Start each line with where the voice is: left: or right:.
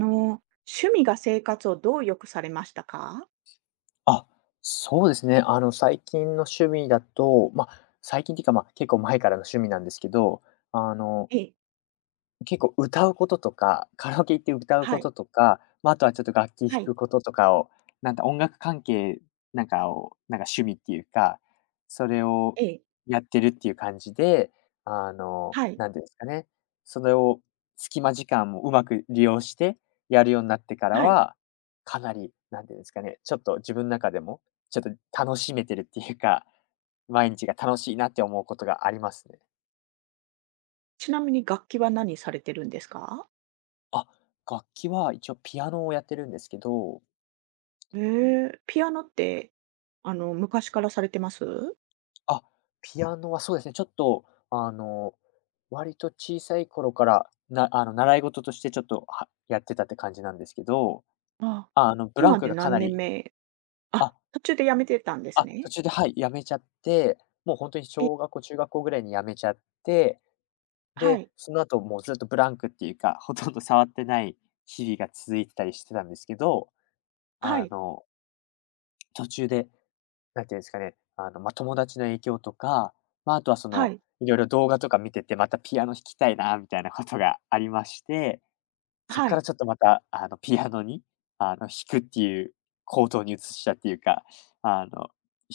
right: 趣味が生活をどう良くされましたか？
left: あ、そうですね。最近の趣味だと、まあ、最近っていうか、まあ、結構前からの趣味なんですけど、あの、
right: ええ、
left: 結構歌うこととか、カラオケ行って歌う
right: は
left: こ
right: い、
left: ととか、まあ、あとはちょっと楽器弾
right: はい、
left: くこととかを、なんか音楽関係なんかを、なんか趣味っていうか、それを
right: ええ、
left: やってるっていう感じで、
right: はい、
left: なんていうんですかね、それを隙間時間をうまく利用してやるようになってから
right: はい。
left: は、かなり、なんていうんですかね、ちょっと自分の中でも、ちょっと楽しめてるっていうか、毎日が楽しいなって思うことがありますね。
right: ちなみに楽器は何されてるんですか？
left: あ、楽器は一応ピアノをやってるんですけど、
right: へえ、ピアノって、昔からされてます？
left: あ、ピアノはそうですね、ちょっと、割と小さい頃から、あの、習い事としてちょっと、やってたって感じなんですけど、
right: あ
left: あの、ブラン
right: 今
left: ク
right: で
left: がか
right: 何
left: な
right: 年
left: り
right: 目？
left: あ、
right: あ、途中で辞めてたんです
left: 途
right: ね。
left: 中で、はい、やめちゃって、もう本当に
right: え、
left: 小学校、中学校ぐらいにやめちゃって、
right: は
left: で、
right: い、
left: その後もうずっとブランクっていうか、ほとんど触ってない日々が続いてたりしてたんですけど、
right: は
left: あ
right: い、
left: の、途中でなんていうんですかね、まあ、友達の影響とか、まあ、あとはそ
right: は
left: の、
right: い、
left: いろいろ動画とか見てて、またピアノ弾きたいなみたいなことがありまして、そこ
right: は
left: から
right: い。
left: ちょっとまた、ピアノに、弾くっていう行動に移したっていうか、あの、弾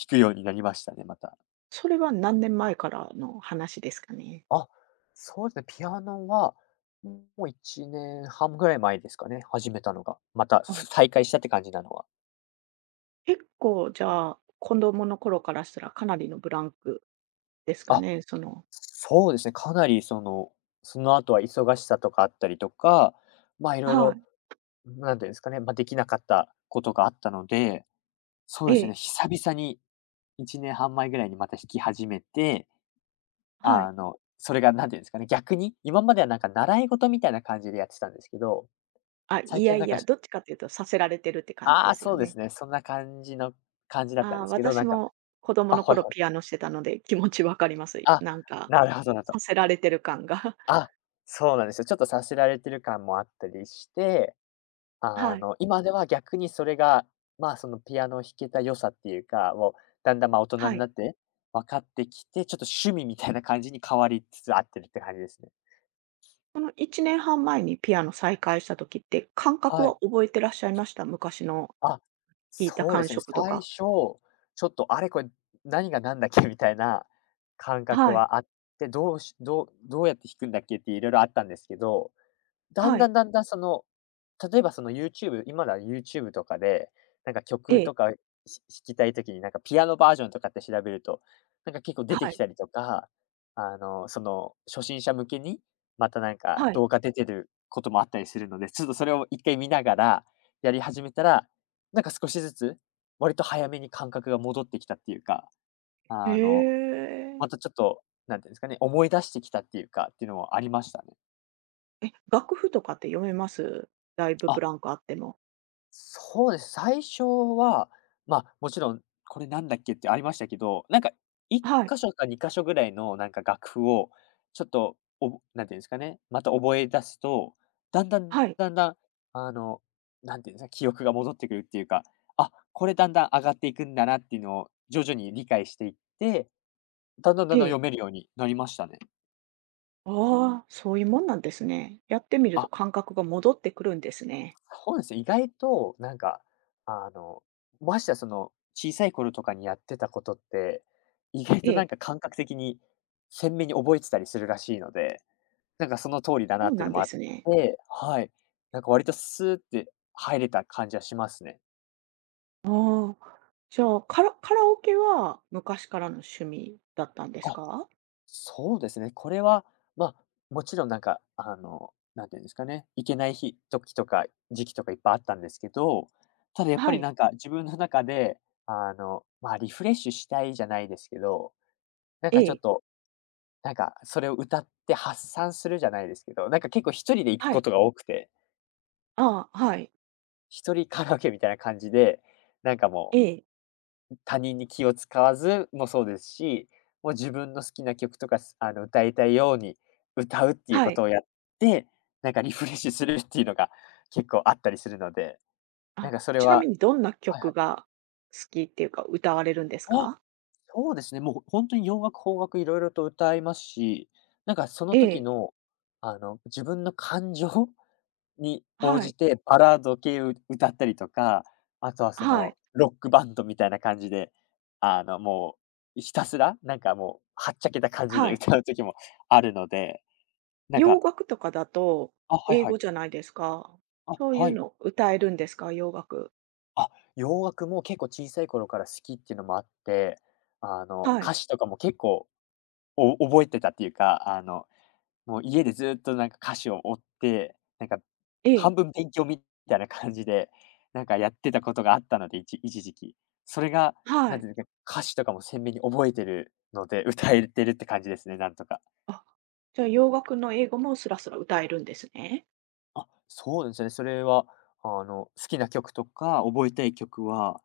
left: くようになりましたね、また。
right: それは何年前からの話ですかね？
left: あ、そうですね、ピアノは、もう1年半ぐらい前ですかね、始めたのが。また、
right: あ、
left: 再開したって感じなのは。
right: 結構じゃあ、子供の頃からしたらかなりのブランクですか
left: あ
right: ね？
left: そうですね、かなりその、その後は忙しさとかあったりとか、まあ、いろい
right: は
left: ろ
right: い。
left: なんていうんですかね、ま、できなかったことがあったので、そう
right: え
left: ですね、
right: え、
left: 久々に1年半前ぐらいにまた弾き始めて、
right: はい。
left: それがなんていうんですかね、逆に、今まではなんか習い事みたいな感じでやってたんですけど、
right: あ、
left: 最
right: いや
left: 近は
right: い
left: なんか
right: や、
left: し
right: どっちかっていうとさせられてるって感じ
left: あ
right: で
left: あ、
right: すよ
left: そうで
right: ね。
left: すね、そんな感じの感じだったん
right: ああ、
left: ですけど、
right: 私
left: なんか、
right: も子供の
left: ほい
right: 頃
left: ほ
right: ピ
left: い、
right: アノしてたので、気持ちわかります。
left: あ、
right: なんか、
left: なるほどなと。
right: させられてる感が。
left: あ、そうなんですよ。ちょっとさせられてる感もあったりして、
right: はい、
left: 今では逆にそれが、まあ、そのピアノを弾けた良さっていうか、をだんだん、ま、大人
right: は
left: に
right: い。
left: なって分かってきて、ちょっと趣味みたいな感じに変わりつつあってるって感じですね。
right: その1年半前にピアノ再開した時って、感覚
left: は
right: は
left: い。
right: 覚えてらっしゃいました？昔の
left: あ、
right: 弾いた
left: そうで
right: 感
left: すね。
right: 触と
left: 最初、
right: か。
left: ちょっと、あれこれ、何が何だっけみたいな感覚
right: はい、
left: はあって、どうしどうどうやって弾くんだっけって色々あったんですけどだん
right: は
left: だ
right: い。
left: んだんだんその、例えばその 今なら YouTube とかで、なんか
right: え
left: 曲
right: え、
left: とか、弾きたい時になんかピアノバージョンとかって調べると、なんか結構出て
right: は
left: き
right: い、
left: たりとか、その、初心者向けに、またなんか
right: はい。
left: 動画出てることもあったりするので、ちょっとそれを一回見ながらやり始めたら、なんか少しずつ、割と早めに感覚が戻ってきたっていうか、
right: へ
left: あの、
right: え。
left: またちょっと、なんていうんですかね、思い出してきたっていうか、っていうのもありましたね。
right: え、楽譜とかって読めます？だいぶ
left: あ
right: ブランクあっても。
left: そうです。最初は、ま、もちろん、これなんだっけってありましたけど、なんか1
right: はい、
left: 箇所か2箇所ぐらいのなんか楽譜を、ちょっと、なんていうんですかね、また覚え出すと、だんだん
right: はい、
left: だんだん、あの、なんていうんですか、記憶が戻ってくるっていうか、あ、これだんだん上がっていくんだなっていうのを徐々に理解していって、だんだんだ
right: え
left: んだん読
right: え。
left: めるようになりましたね。
right: ああ、そういうもんなんですね。やってみると
left: あ
right: 感覚が戻ってくるんですね。
left: そうですね、意外となんか、あの、ましてやその、小さい頃とかにやってたことって、意外
right: え
left: とな
right: え、
left: んか感覚的に鮮明に覚えてたりするらしいので、なんかその通りだ
right: そ
left: なっ
right: う
left: て
right: な
left: いう
right: ん
left: のも
right: で
left: あっ
right: すね。
left: て、はい。なんか割とスーって入れた感じはしますね。
right: ああ、じゃあ、カラオケは昔からの趣味だったんです
left: あ
right: か？
left: そうですね、これは、まあ、もちろんなんか、なんていうんですかね、行けない日時とか時期とかいっぱいあったんですけど、ただやっぱ
right: は
left: り
right: い、
left: なんか自分の中で、まあ、リフレッシュしたいじゃないですけど、なん
right: え
left: かちょっ
right: え、
left: と、なんかそれを歌って発散するじゃないですけど、なんか結構一人で行く
right: は
left: こ
right: い、
left: とが多くて、
right: ああ、はい、
left: 一人カラオケみたいな感じで、なんか
right: え
left: もう
right: え、
left: 他人に気を使わずもそうですし、もう自分の好きな曲とか、歌いたいように歌うっていう
right: は
left: こと
right: い。
left: をやって、なんかリフレッシュするっていうのが 結構あったりするので、なん
right: あ、
left: かそれ
right: ちなみ
left: は
right: にどんな
left: はいは
right: 曲
left: い。
right: が好きっていうか、歌われるんです
left: あ、
right: か？
left: そうですね、もうほんとに洋楽、邦楽いろいろと歌いますし、なんかその
right: え
left: 時
right: え、
left: の、自分の感情に応
right: は
left: じ
right: い、
left: てバラード系を歌ったりとか、あとはそ
right: は
left: の
right: い、
left: ロックバンドみたいな感じで、もうひたすら、なんかもうはっちゃけた感じで
right: はい。
left: 歌う時もあるので、なんか、
right: 洋楽とかだと
left: はい
right: 英
left: は
right: 語
left: い、
right: じゃないですか。
left: あ、
right: そうい
left: は
right: う
left: い、
right: の歌えるんですか？洋楽。
left: あ、洋楽も結構小さい頃から好きっていうのもあって、
right: はい、
left: 歌詞とかも結構覚えてたっていうか、もう家でずっとなんか歌詞を追って、なんか
right: ええ。
left: 半分勉強みたいな感じで、なんかやってたことがあったので、一時期。それが、
right: は
left: なん
right: い。
left: ていうんですか、歌詞とかも鮮明に覚えてるので、歌えてるって感じですね、なんとか。
right: あ、じゃあ洋楽の英語もスラスラ歌えるんですね。
left: そうですね。それは、好きな曲とか覚えたい曲は、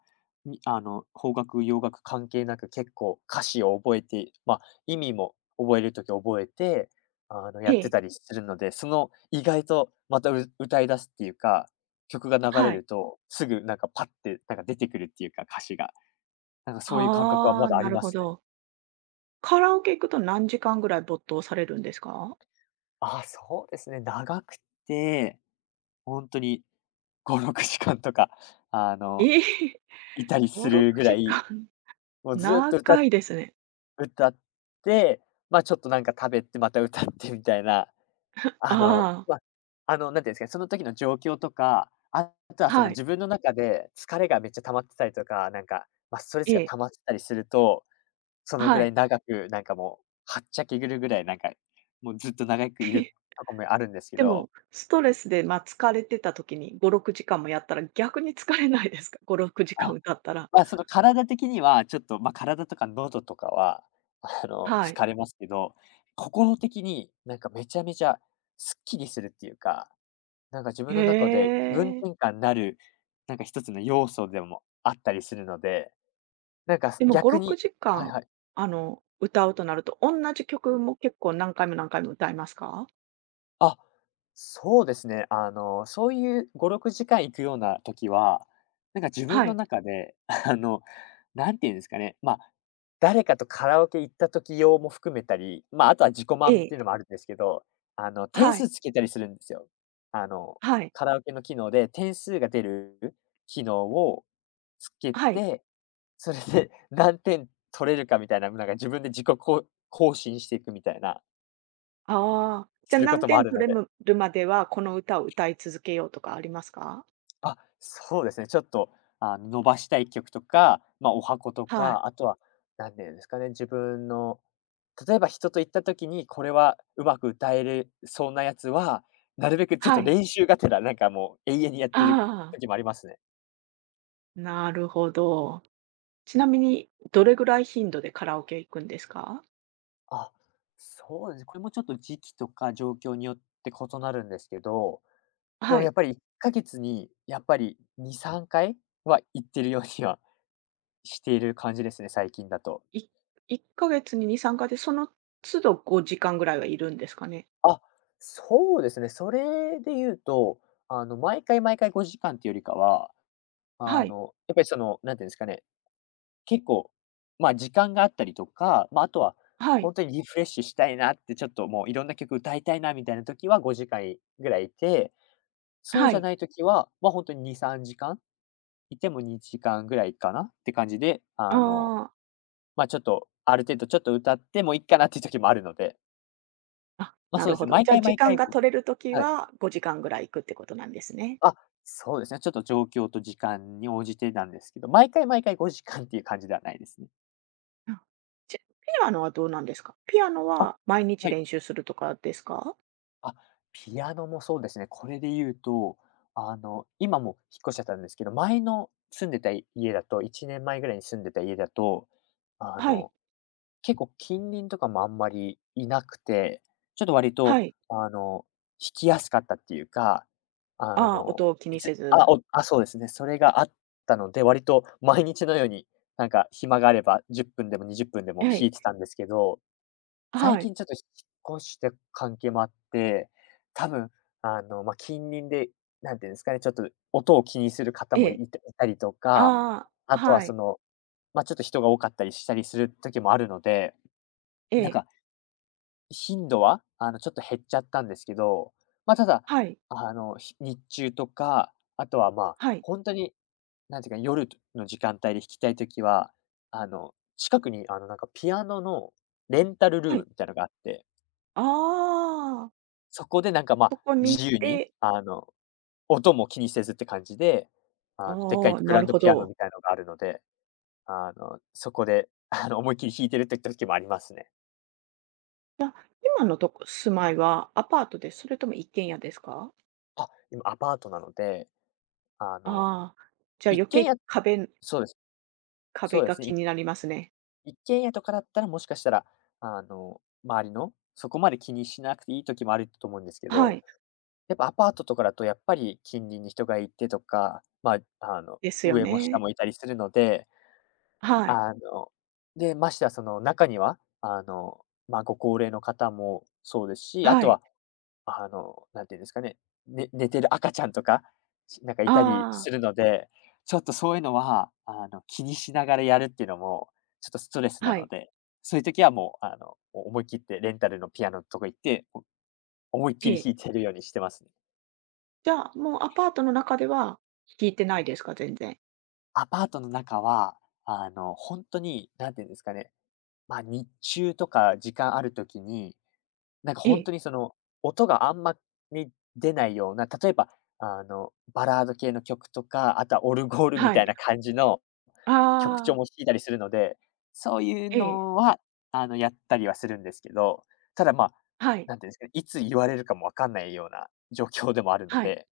left: にあの、邦楽、洋楽関係なく結構歌詞を覚えて、まあ、意味も覚えるとき覚えて、
right: え
left: やって
right: え、
left: たりするので、その意外とまた、歌い出すっていうか、曲が流れ
right: はい。
left: ると、すぐなんかパッてなんか出てくるっていうか、歌詞が。なんかそういう感覚は
right: あ
left: ま
right: あ、
left: だあ
right: な
left: り
right: る
left: ま
right: ほ
left: すね。
right: ど。カラオケ行くと何時間ぐらい没頭されるんですか？
left: そうですね。長くて、本当に5、6時間とか、あの
right: ええ、
left: いたり
right: 5、
left: する
right: 6
left: ぐら
right: 時
left: い、
right: 間。
left: も うずっと
right: 長いですね。
left: 歌って、まあ、ちょっとなんか食べて、また歌ってみたいな、あの、
right: あ
left: ま、あの、なんて言うんですかね、その時の状況とか、あとは
right: あ、
left: その
right: はい。
left: 自分の中で疲れがめっちゃ溜まってたりとか、なんか、ま、ストレス
right: え
left: が
right: え、
left: 溜まってたりすると、そのぐ
right: は
left: ら
right: い。
left: い長くなんかもう、はっちゃけぐるぐらいなんか、もうずっと長くいる とこもあるんですけ
right: で
left: ど
right: も、ストレスで、まあ、疲れてた時に5、6時間もやったら逆に疲れないですか？5、6時間
left: あ
right: 歌ったら。
left: まあ、その体的には、ちょっと、まあ、体とか喉とかは、
right: はい。
left: 疲れますけど、心的に、なんか、めちゃめちゃすっきりするっていうか、なんか、自
right: へ
left: 分の中で気分
right: え。
left: 転換になる、なんか、一つの要素でもあったりするので、なんか、
right: でも5、
left: 逆
right: 6
left: に
right: 時
left: はい
right: 間、
left: はい。
right: 歌うとなると、同じ曲も結構何回も何回も歌いますか？
left: あ、そうですね。そういう5、6時間行くような時は、なんか自分
right: は
left: の
right: い。
left: 中で、何て言うんですかね、まあ、誰かとカラオケ行った時用も含めたり、まあ、あとは自己満っ
right: え
left: ていうの
right: え。
left: もあるんですけど、点
right: はい。
left: 数つけたりするんですよ。あの、
right: はい。
left: カラオケの機能で点数が出る機能をつけ
right: はい。
left: て、それで何点取れるかみたいな、なんか自分で自己こう更新していくみたいな、
right: ああ、じゃ、
left: するこ
right: 何
left: ともあ
right: 点
left: る
right: 取
left: の
right: れ
left: で。
right: るまでは、この歌を歌い続けようとかありますか？
left: あ、そうですね、ちょっと、あ、伸ばしたい曲とか、まあ、おはこと
right: はい。
left: か、あとは、なんていうんですかね、自分の例えば人と行った時に、これはうまく歌えるそうなやつは、なるべくちょっ
right: は
left: と
right: い。
left: 練習がてら、なんかもう永遠にやってる
right: ああ、
left: 時もありますね。
right: なるほど。ちなみに、どれぐらい頻度でカラオケ行くんですか？
left: あ、そうですね。これもちょっと時期とか状況によって異なるんですけど、で
right: は
left: もや
right: い。
left: っぱり1ヶ月にやっぱり2、3回は行ってるようにはしている感じですね、最近だと。
right: い1ヶ月に2、3回で、その都度5時間ぐらいはいるんですかね？
left: あ、そうですね。それで言うと、毎回毎回5時間っていうよりかは、
right: はい。
left: やっぱりその、なんていうんですかね、結構、まあ、時間があったりとか、ま、ああとは
right: はい。
left: 本当にリフレッシュしたいなって、ちょっともういろんな曲歌いたいなみたいな時は5時間ぐらいいて、そう
right: は
left: じゃ
right: い。
left: ない時は、ま、あ本当に2、3時間いても2時間ぐらいかなって感じで、
right: ああ。
left: ま、ちょっと、ある程度ちょっと歌ってもういかなっていう時もあるので、
right: あ、
left: ま、
right: な
left: そう
right: る
left: で
right: ほ
left: すね、
right: ど。
left: 毎
right: じゃあ、
left: 回
right: 時
left: 毎
right: 間
left: 回、
right: が取れるとき
left: はい。
right: は5時間ぐらい行くってことなんですね。
left: あ、そうですね。ちょっと状況と時間に応じてなんですけど、毎回毎回5時間っていう感じではないですね。
right: うん。じゃピアノはどうなんですか？ピアノ
left: あ、
right: は毎日
left: はい。
right: 練習するとかですか？
left: あ、ピアノもそうですね。これで言うと、今もう引っ越しちゃったんですけど、前の住んでた家だと、1年前ぐらいに住んでた家だと、あ
right: はい。
left: の結構近隣とかもあんまりいなくて、ちょっと割
right: は
left: と、
right: い。
left: あの、引きやすかったっていうか、あ
right: ああ、
left: の、
right: 音を気
left: い
right: にせ
left: つあ、
right: ず。
left: おあ、そうですね、それがあったので、割と毎日のように、なんか暇があれば10分でも20分でも
right: は
left: 弾
right: い。
left: いてたんですけど、最
right: はい。
left: 近ちょっと引っ越して関係もあって、多分、まあ、近隣で、なんていうんですかね、ちょっと音を気にする方
right: え
left: も
right: え。
left: いたいたりとか、
right: ああ、
left: あとは
right: は
left: そ
right: い。
left: の、まあ、ちょっと人が多かったりしたりする時もあるので、
right: え
left: なん
right: え。
left: か、頻度は、ちょっと減っちゃったんですけど、まあ、ただ、
right: はい。
left: 日中とか、あとは、まあ、
right: はい。
left: ほんとに、なんていうか、夜の時間帯で弾きたい時は、近くに、なんかピアノのレンタルル
right: は
left: ー
right: い。
left: ムみたいのがあって、
right: ああ、
left: そこでなんか、ま、
right: そこに行っ
left: 自由に、
right: て、
left: 音も気にせずって感じで、でっかい
right: ああ、
left: グ
right: な
left: ラ
right: る
left: ンド
right: ほ
left: ピアノ
right: ど。
left: みたいのがあるので、そこで、思いっきり弾いてるって時もありますね。
right: じゃ、今のとこ住まいはアパートです？それとも一軒家ですか？
left: あ、今アパートなので、あの、
right: ああ、じゃあ
left: 一
right: 余
left: 軒
right: 計
left: 家
right: 壁
left: そうです。
right: 壁
left: そうで
right: が
left: すね。
right: 気
left: い
right: になりますね。
left: 一軒家とかだったら、もしかしたら、周りの、そこまで気にしなくていい時もあると思うんですけ
right: は
left: ど、
right: い。
left: やっぱアパートとかだとやっぱり近隣に人がいてとか、まあ、
right: ですよ
left: 上も下
right: ね。
left: もいたりするので、
right: はい。
left: あの、で、ましてはその中には、まあ、ご高齢の方もそうですし、あ
right: は
left: と
right: い。
left: はなんていうんですかね、ね寝てる赤ちゃんとか、なんかいたり
right: あ
left: す
right: あ、
left: るので、ちょっとそういうのは、気にしながらやるっていうのも、ちょっとストレスな
right: は
left: の
right: い。
left: で、そういう時はもう、思い切ってレンタルのピアノのとか行って、お思いっ
right: え
left: きり
right: え。
left: 弾いてるようにしてますね。
right: じゃあ、もうアパートの中では聞いてないですか？全然。
left: アパートの中は、ほんとに、なんていうんですかね、まあ、日中とか時間ある時に、なんか
right: え
left: 本
right: え、
left: 当にその、音があんまり出ないような、例えば、バラード系の曲とか、あとはオルゴールみ
right: は
left: たい
right: い。
left: な感じの曲調
right: ああ、
left: も弾いたりするので、そういう
right: ええ、
left: のはやったりはするんですけど、ただ、まあ、
right: はい、
left: なんていうんですかね、いつ言われるかも分かんないような状況でもあるの
right: はい、
left: で、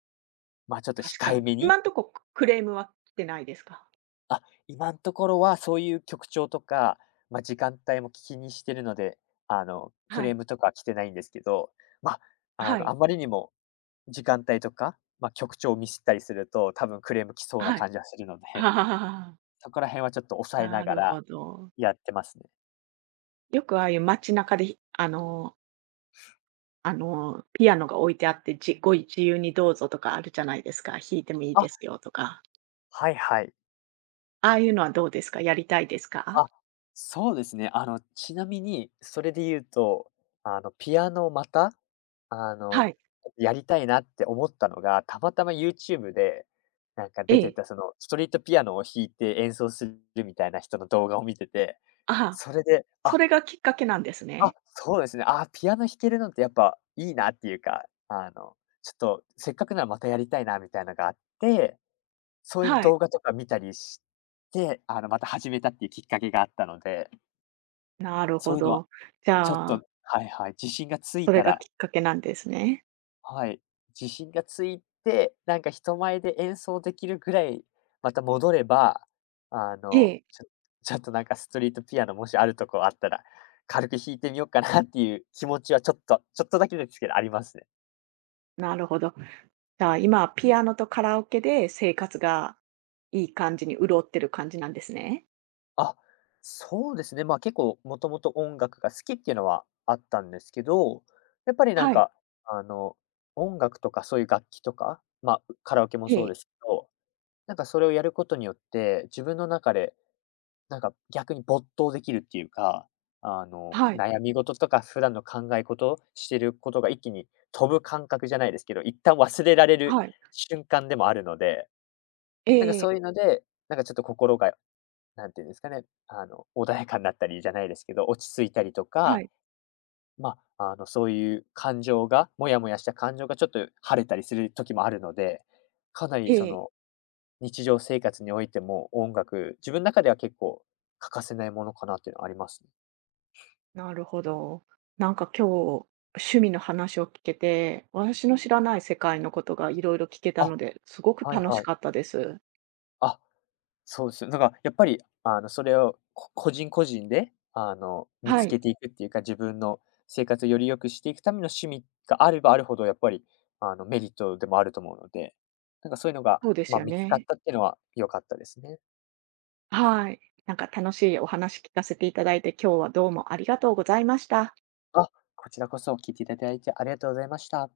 left: ま、ちょっと
right: 確か
left: 控え
right: に。
left: めに、
right: 今んとこ、クレームは来てないですか？
left: あ、今のところはそういう曲調とか、ま、時間帯も気にしてるので、ク
right: は
left: レー
right: い、
left: ムとかは来てないんですけど、まあ、
right: はい、
left: あまりにも時間帯とか、まあ、曲調をミスったりすると、多分クレーム来そうな
right: は
left: 感じはするので、
right: い。ああ、
left: そこら辺はちょっと抑えな
right: な
left: が
right: るほ
left: ら
right: ど。
left: やってますね。
right: よくああいう街中で、あのピアノが置いてあって、ご自由にどうぞとかあるじゃないですか。弾いてもいいで
left: あ、
right: すよとか。
left: はいはい。
right: ああいうのはどうですか？やりたいですか？
left: あ、そうですね。ちなみにそれで言うと、ピアノまた、あ
right: は
left: の、
right: い。
left: やりたいなって思ったのが、たまたま YouTube で、なんか
right: え
left: 出て
right: え。
left: たそのストリートピアノを弾いて演奏するみたいな人の動画を見てて、
right: あは、
left: それで、
right: そ
left: あ、
right: れがきっかけなんです
left: あ、
right: ね。
left: そうですね。あ、ピアノ弾けるのってやっぱいいなっていうか、ちょっとせっかくならまたやりたいなみたいなのがあって、そういう
right: はい。
left: 動画とか見たりして、また始めたっていうきっかけがあったので、
right: なるほ
left: そういうのは
right: ど。じ
left: ちょっ
right: ゃ
left: と
right: あ、
left: はいはい、自信がつい
right: そ
left: た
right: れが
left: ら、
right: きっかけなんですね。
left: はい。自信がついて、なんか人前で演奏できるぐらいまた戻れば、
right: ええ、
left: ちょ ちょっとなんかストリートピアノもしあるとこあったら、軽く弾いてみようかなっていう気持ちはちょっと、ちょっとだけですけどありますね。
right: なるほど。じゃあ、今はピアノとカラオケで生活がいい感じに潤ってる感じなんですね。
left: あ、そうですね。まあ結構もともと音楽が好きっていうのはあったんですけど、やっぱりなん
right: はい。
left: か、あの、音楽とかそういう楽器とか、まあカラオケも
right: え
left: そう
right: え。
left: ですけど、なんかそれをやることによって自分の中でなんか逆に没頭できるっていうか、
right: はい。
left: 悩み事とか普段の考え事、してることが一気に飛ぶ感覚じゃないですけど、一旦忘れられる
right: はい。
left: 瞬間でもあるので、なんか
right: え
left: そう
right: え、
left: いうので、なんかちょっと心が、なんていうんですかね、穏やかになったりじゃないですけど、落ち着いたりと
right: は
left: か、
right: い。
left: まあ、そういう感情が、もやもやした感情がちょっと晴れたりする時もあるので、かなり
right: え
left: そ
right: え。
left: の日常生活においても、音楽、自分の中では結構欠かせないものかなっていうのはありますね。
right: なるほど。なんか今日、趣味の話を聞けて、私の知らない世界のことがいろいろ聞けた
left: あ、
right: ので、すごく
left: はい
right: 楽し
left: はい。
right: かったです。
left: あ、そうです、なんかやっぱり、それを個人個人で、見
right: は
left: つ
right: い、
left: けていくっていうか、自分の生活をより良くしていくための趣味があればあるほど、やっぱり、メリットでもあると思うので、なんかそういうのが、
right: そうで
left: ま
right: す
left: あ、
right: よ
left: 見つかっ
right: ね。
left: たっていうのは良かったですね。
right: はい。なんか楽しいお話聞かせていただいて、今日はどうもありがとうございました。
left: あ、こちらこそ聞いていただいてありがとうございました。